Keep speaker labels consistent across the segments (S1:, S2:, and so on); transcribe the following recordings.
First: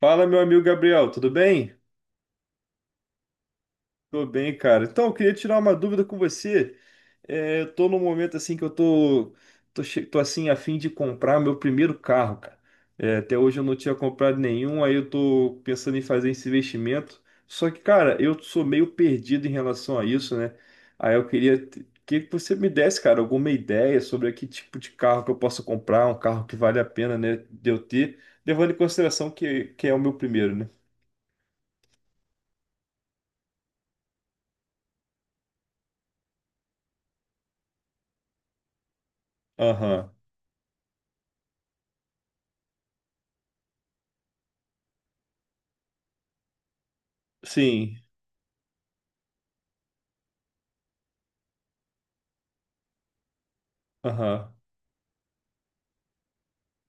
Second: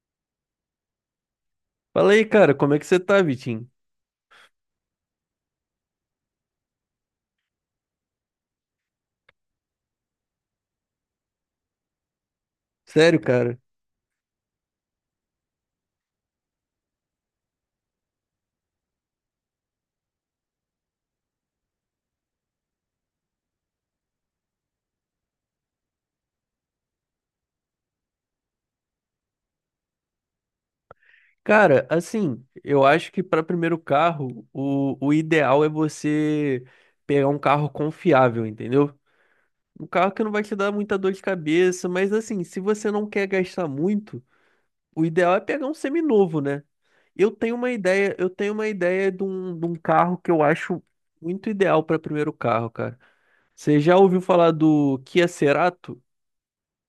S1: Fala, meu amigo Gabriel, tudo bem?
S2: Fala aí, cara, como é que você tá, Vitinho?
S1: Tô bem, cara. Então, eu queria tirar uma dúvida com você. Eu tô num momento assim que eu tô, tô, che- tô assim a fim de comprar meu primeiro carro, cara.
S2: Sério,
S1: Até
S2: cara?
S1: hoje eu não tinha comprado nenhum, aí eu tô pensando em fazer esse investimento. Só que, cara, eu sou meio perdido em relação a isso, né? Aí eu queria que você me desse, cara, alguma ideia sobre que tipo de carro que eu posso comprar, um carro que vale a pena, né, de eu ter, levando em consideração que é o meu primeiro, né?
S2: Cara, assim, eu acho que para primeiro carro, o ideal é você pegar um carro confiável, entendeu? Um carro
S1: Aham.
S2: que não vai te dar muita dor de cabeça, mas assim, se você não quer gastar muito, o ideal é pegar um seminovo, né? Eu tenho uma
S1: Sim,
S2: ideia, eu tenho uma ideia de um carro que eu acho muito ideal para primeiro carro, cara. Você já ouviu falar
S1: aham.
S2: do Kia Cerato? O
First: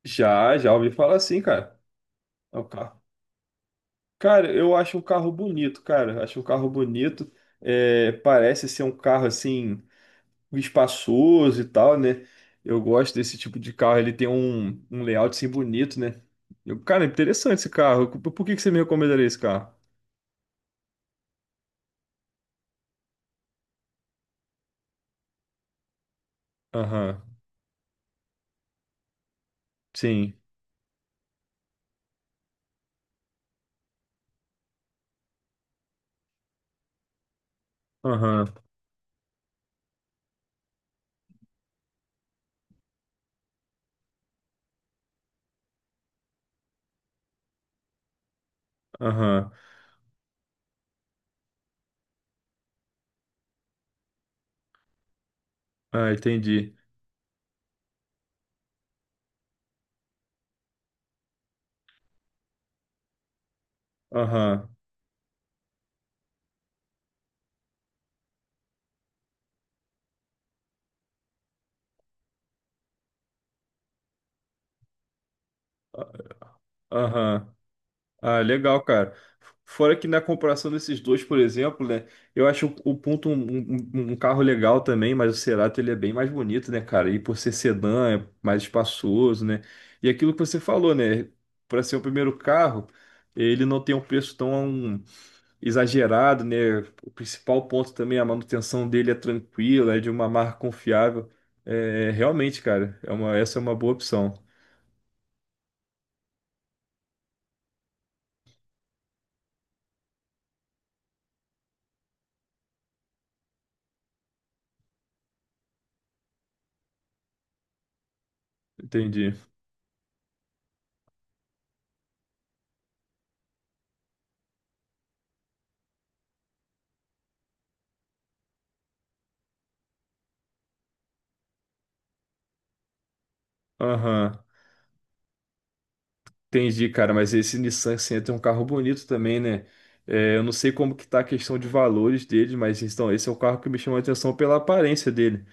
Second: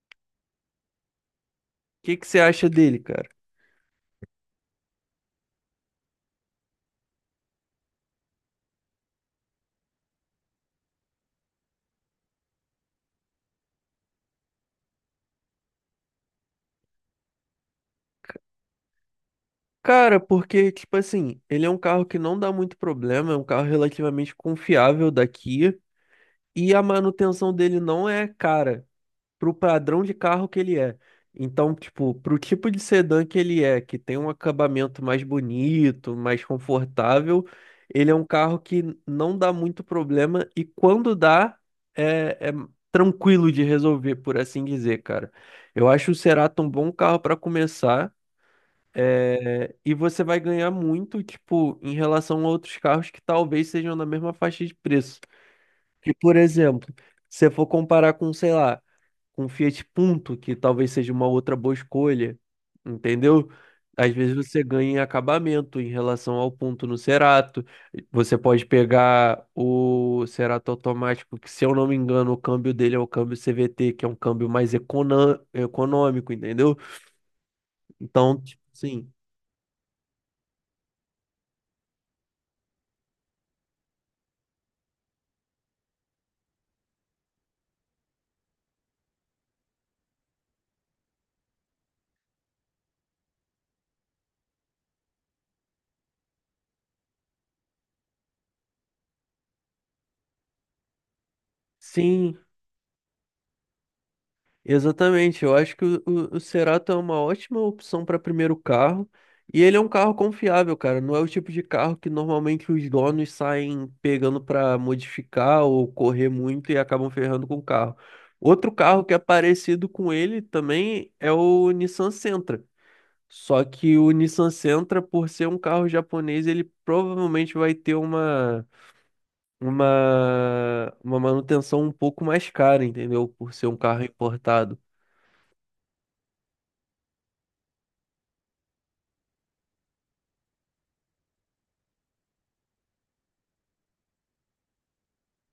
S1: Já ouvi falar assim, cara.
S2: que que você
S1: É o
S2: acha dele,
S1: carro.
S2: cara?
S1: Cara, eu acho um carro bonito, cara. Acho um carro bonito. É, parece ser um carro assim, espaçoso e tal, né? Eu gosto desse tipo de carro. Ele tem um layout assim bonito, né? Cara, é interessante esse carro. Por que que você me recomendaria esse carro?
S2: Cara, porque, tipo assim, ele é um carro que não dá muito problema, é um carro relativamente confiável da Kia, e a
S1: Aham,
S2: manutenção dele não é cara pro padrão de
S1: sim.
S2: carro que ele é. Então, tipo, pro tipo de sedã que ele é, que tem um acabamento mais bonito, mais confortável, ele é um
S1: Aham,
S2: carro que não dá muito problema, e quando dá, é tranquilo de resolver, por assim dizer, cara. Eu acho o Cerato um bom carro para começar.
S1: aham.
S2: É, e você vai ganhar muito, tipo, em relação a outros carros que talvez sejam na mesma faixa de preço.
S1: Ah,
S2: E, por
S1: entendi.
S2: exemplo, se você for comparar com, sei lá, com Fiat Punto, que talvez seja uma outra boa escolha, entendeu? Às vezes você
S1: Aham.
S2: ganha em acabamento em relação ao Punto no Cerato. Você pode pegar o Cerato automático, que, se eu não me engano, o câmbio dele é o câmbio CVT, que é um câmbio mais
S1: Ah,
S2: econômico, entendeu?
S1: aham.
S2: Então,
S1: Ah,
S2: tipo,
S1: legal,
S2: sim.
S1: cara. Fora que na comparação desses dois, por exemplo, né? Eu acho o Punto um carro legal também, mas o Cerato ele é bem mais bonito, né, cara? E por ser sedã, é mais espaçoso, né? E aquilo que você falou, né? Para ser o primeiro carro, ele não tem um preço tão exagerado, né? O principal ponto também, a manutenção dele é tranquila, é de uma marca confiável. É,
S2: Sim,
S1: realmente, cara, essa é uma boa opção.
S2: exatamente, eu acho que o Cerato é uma ótima opção para primeiro carro e ele é um carro confiável, cara. Não é o tipo de carro que normalmente os donos saem pegando para modificar ou correr muito e acabam ferrando com o carro. Outro carro que é
S1: Entendi.
S2: parecido com ele também é o Nissan Sentra. Só que o Nissan Sentra, por ser um carro japonês, ele provavelmente vai ter uma manutenção um pouco mais cara, entendeu? Por ser um carro
S1: Aham.
S2: importado.
S1: Entendi, cara, mas esse Nissan Sentra é um carro bonito também, né? É, eu não sei como que tá a questão de valores dele, mas então esse é o carro que me chamou a atenção pela aparência dele.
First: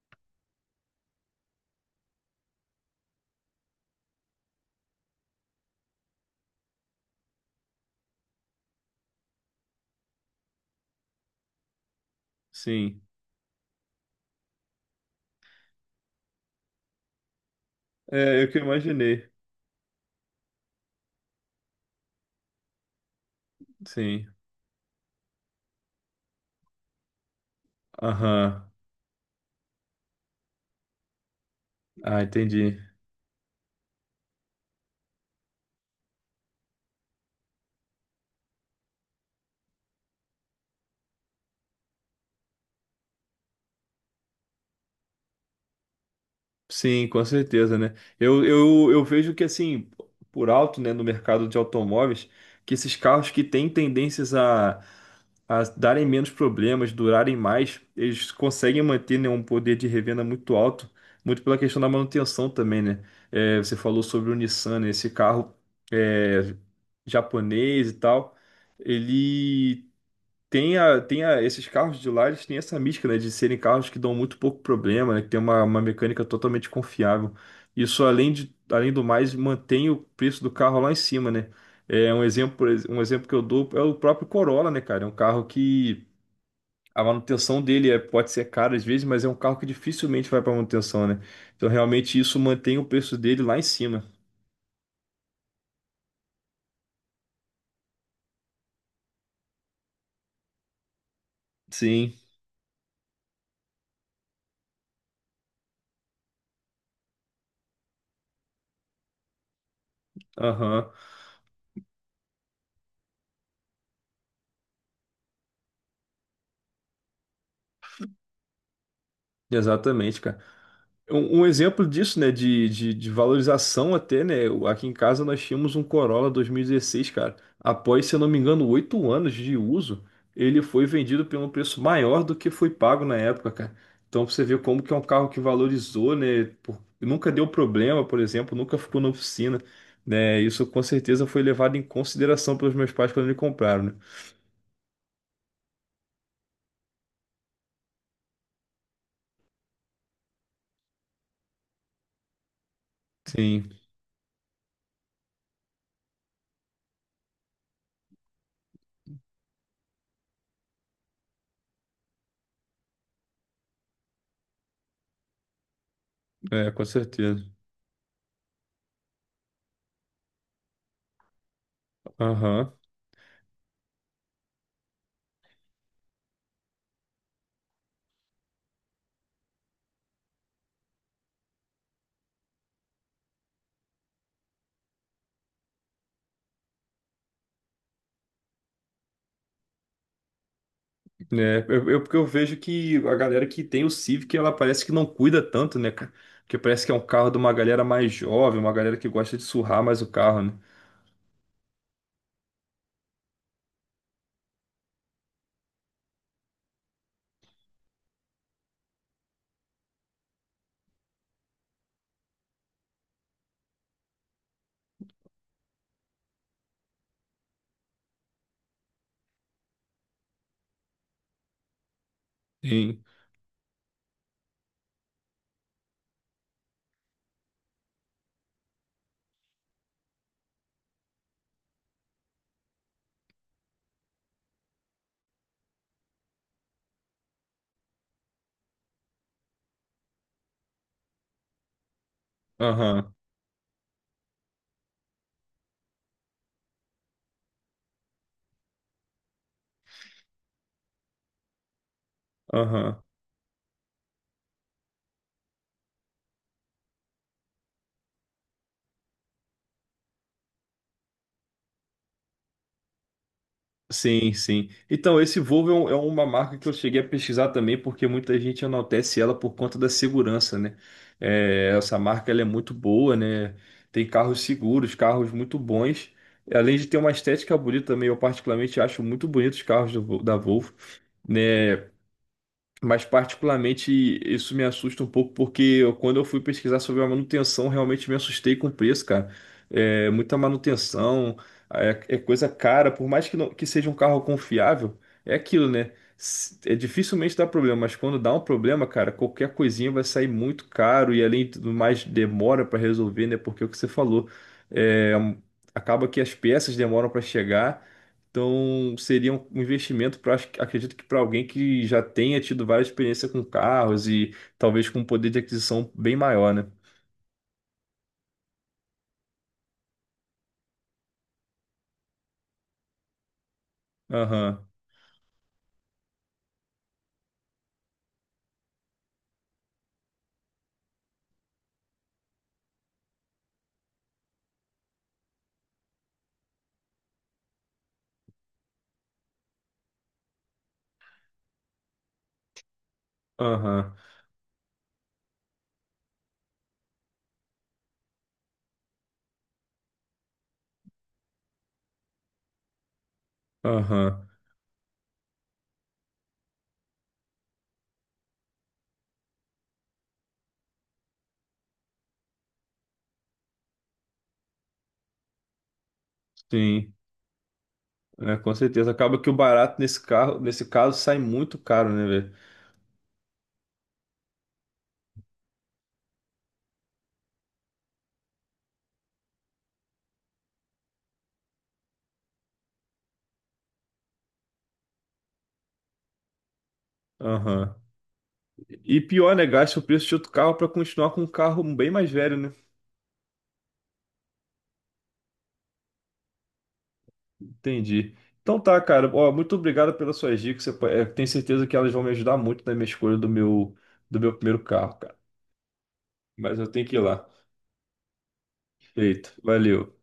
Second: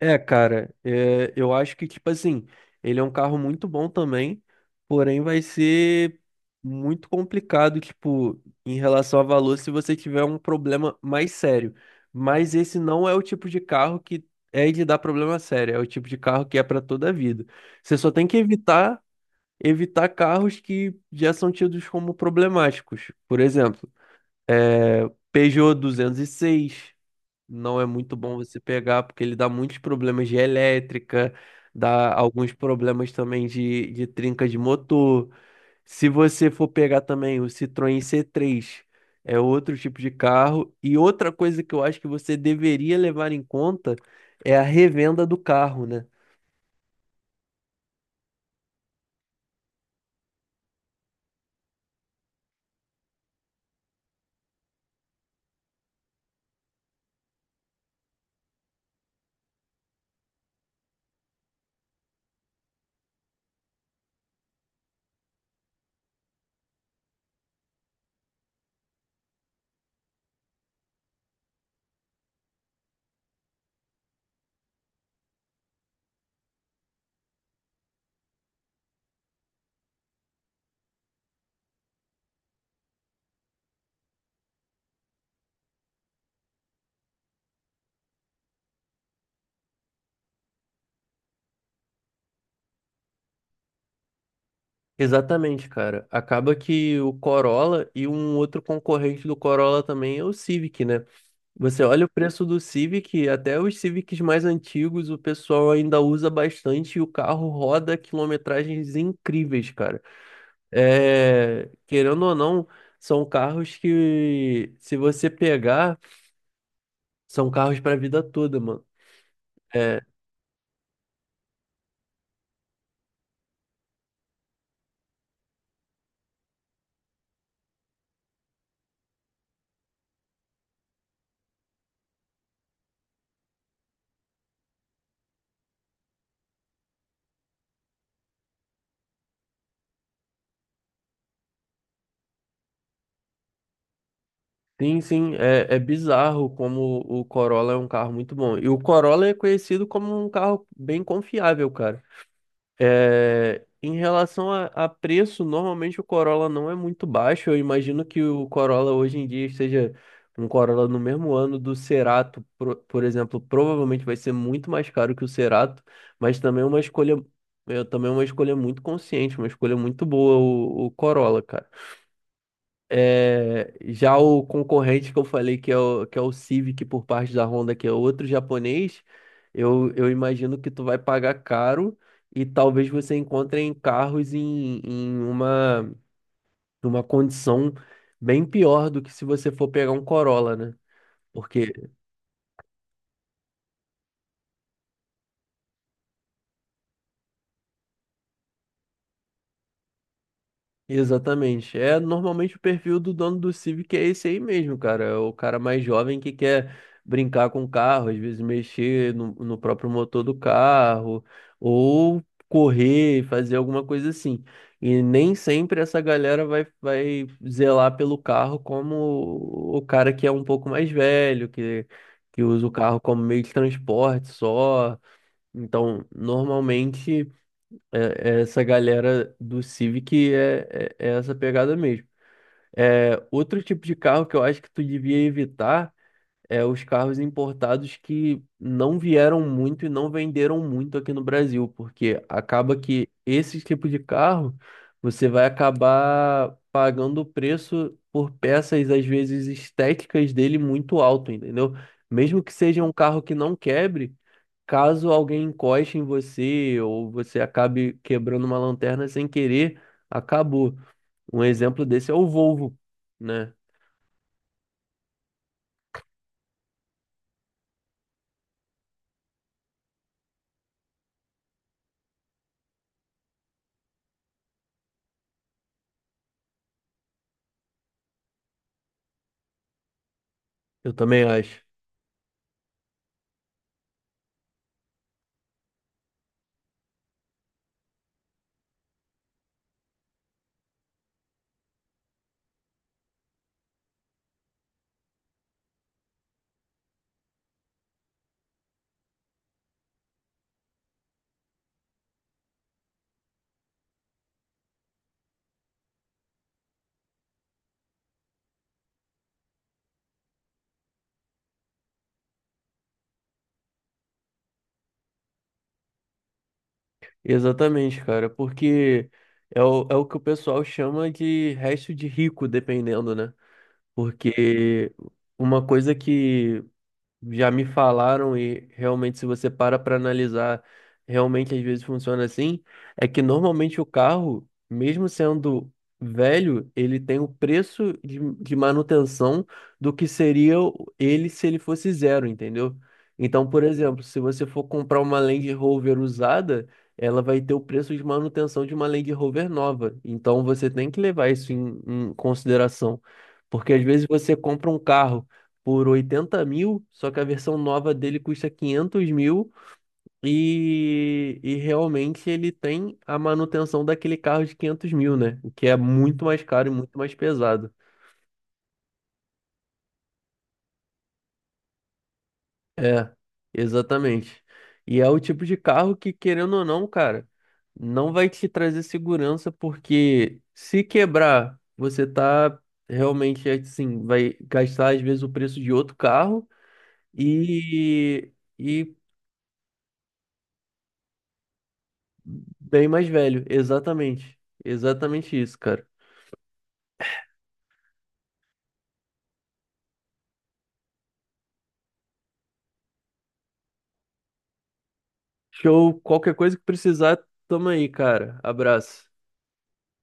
S2: É, cara, é, eu acho que, tipo assim, ele é um carro muito bom também, porém vai ser muito complicado, tipo, em relação a valor, se você tiver um problema mais sério. Mas esse
S1: Sim.
S2: não é o tipo de carro que é de dar problema sério, é o tipo de carro que é para toda a vida. Você só tem que
S1: É, eu que imaginei.
S2: evitar carros que já são tidos como problemáticos. Por exemplo,
S1: Sim.
S2: é, Peugeot 206 não é muito bom você
S1: Aham.
S2: pegar, porque ele dá muitos problemas de elétrica, dá
S1: Ah,
S2: alguns
S1: entendi.
S2: problemas também de trinca de motor. Se você for pegar também o Citroën C3, é outro tipo de carro. E outra coisa que eu acho que você deveria levar em conta é a revenda do carro, né?
S1: Sim, com certeza, né? Eu vejo que, assim, por alto, né, no mercado de automóveis, que esses carros que têm tendências a darem menos problemas, durarem mais, eles conseguem manter, né, um poder de revenda muito alto, muito pela questão da manutenção também, né? É, você falou sobre o Nissan, né? Esse carro é, japonês e tal, ele tem a, esses carros de lá, eles têm essa mística, né, de serem carros que dão muito pouco problema, né, que tem uma mecânica totalmente confiável. Isso, além de, além do mais, mantém o preço do carro lá em cima, né? É um exemplo que eu dou é o próprio Corolla, né, cara? É um carro que a manutenção dele é, pode ser cara às vezes, mas é um carro que dificilmente vai para manutenção, né? Então, realmente, isso mantém o preço dele lá em cima.
S2: Exatamente, cara. Acaba que o Corolla e um outro concorrente do Corolla também é o Civic, né? Você olha o
S1: Sim,
S2: preço do Civic, até os Civics mais antigos o pessoal ainda usa bastante e o carro roda quilometragens incríveis, cara.
S1: aham.
S2: É, querendo ou não, são carros que, se você pegar, são carros para a vida toda, mano. É,
S1: Exatamente, cara. Um exemplo disso, né, de valorização até, né, o- aqui em casa nós tínhamos um Corolla 2016 cara. Após, se eu não me engano, 8 anos de uso, ele foi vendido por um preço maior do que foi pago na época, cara. Então pra você vê como que é um carro que valorizou, né, por- nunca deu problema, por exemplo, nunca ficou na oficina, né, isso com certeza foi levado em consideração pelos meus pais quando me compraram, né.
S2: sim, sim, é, é bizarro como o Corolla é um carro muito bom. E o Corolla é conhecido como um carro bem confiável, cara. É,
S1: Sim,
S2: em relação a preço, normalmente o Corolla não é muito baixo. Eu imagino que o Corolla hoje em dia esteja um Corolla no mesmo ano do Cerato, por exemplo, provavelmente vai ser muito mais caro que o Cerato, mas também é
S1: é,
S2: uma
S1: com
S2: escolha,
S1: certeza.
S2: é também é uma escolha muito consciente, uma escolha muito boa o Corolla, cara.
S1: Aham.
S2: É, já o concorrente que eu falei que é o Civic por parte da Honda, que é outro japonês, eu imagino que tu vai pagar caro e talvez você encontre em carros em, em uma condição bem pior do que se você for pegar um Corolla, né? Porque
S1: Porque eu vejo que a galera que tem o Civic, ela parece que não cuida tanto, né, cara? Porque parece que é um carro de uma galera mais jovem, uma galera que gosta de surrar mais o carro, né?
S2: exatamente. É normalmente o perfil do dono do Civic é esse aí mesmo, cara. É o cara mais jovem que quer brincar com o carro, às vezes mexer no, no próprio motor do carro, ou correr, fazer alguma coisa assim. E nem sempre essa galera vai, vai zelar pelo carro como o cara que é um pouco mais velho, que usa o carro
S1: Sim.
S2: como meio de transporte só. Então, normalmente. É- é essa galera do Civic é, é, é essa pegada mesmo. É, outro tipo de carro que eu acho que tu devia evitar é os carros importados que não vieram muito e não venderam muito aqui no Brasil, porque acaba que
S1: Aham,
S2: esse tipo de carro você vai acabar pagando o preço por peças, às vezes estéticas dele muito alto, entendeu? Mesmo que seja um
S1: aham.
S2: carro que não quebre. Caso alguém encoste em você ou você acabe quebrando uma lanterna sem querer, acabou. Um exemplo desse é o Volvo, né?
S1: Sim, sim. Então, esse Volvo é, um- é uma marca que eu cheguei a pesquisar também, porque muita gente enaltece ela por conta da segurança, né? É, essa marca, ela é muito boa, né? Tem carros seguros, carros muito bons. Além de ter uma estética bonita também, eu particularmente acho muito bonitos os carros do da Volvo,
S2: Eu também acho.
S1: né? Mas particularmente isso me assusta um pouco quando eu fui pesquisar sobre a manutenção, realmente me assustei com o preço, cara. É muita manutenção, é, é coisa cara, por mais que, que seja um carro confiável, é aquilo, né? É dificilmente dá problema, mas quando dá um problema, cara, qualquer coisinha vai sair muito caro e além do mais demora para resolver, né? Porque é o que você falou, é, acaba que as peças demoram para chegar. Então, seria um investimento para, acredito que para alguém que já tenha tido várias experiências com carros e talvez com um poder de aquisição bem maior, né?
S2: Exatamente, cara, porque é o que o pessoal chama de resto de rico, dependendo, né?
S1: Aham,
S2: Porque uma coisa que já me falaram e realmente se você para analisar, realmente às vezes funciona assim, é que normalmente o carro, mesmo sendo velho, ele tem o preço de manutenção do que seria ele se ele fosse zero, entendeu? Então, por
S1: aham,
S2: exemplo, se você for comprar uma Land Rover usada, ela vai ter o preço de manutenção de uma Land Rover nova. Então, você tem que levar isso em em consideração. Porque às vezes
S1: aham.
S2: você compra um carro por 80 mil, só que a versão nova dele custa 500 mil e realmente ele tem a manutenção daquele carro de 500 mil, né? O que é muito mais caro e
S1: Sim,
S2: muito mais pesado.
S1: é, com certeza. Acaba que o barato nesse carro, nesse caso, sai muito caro, né, velho?
S2: É, exatamente. E é o tipo de carro que, querendo ou não, cara, não vai te trazer segurança porque se quebrar, você tá realmente assim, vai gastar às vezes o preço de outro carro
S1: Aham.
S2: e, e
S1: E pior, né? Gasta o preço de outro carro para continuar com um carro bem mais velho, né?
S2: bem mais velho, exatamente. Exatamente isso, cara.
S1: Entendi. Então tá, cara. Ó, muito obrigado pelas suas dicas. Eu tenho certeza que elas vão me ajudar muito na minha escolha do meu primeiro carro, cara.
S2: Show, qualquer coisa
S1: Mas
S2: que
S1: eu tenho que ir
S2: precisar,
S1: lá.
S2: tamo aí, cara. Abraço.
S1: Feito. Valeu.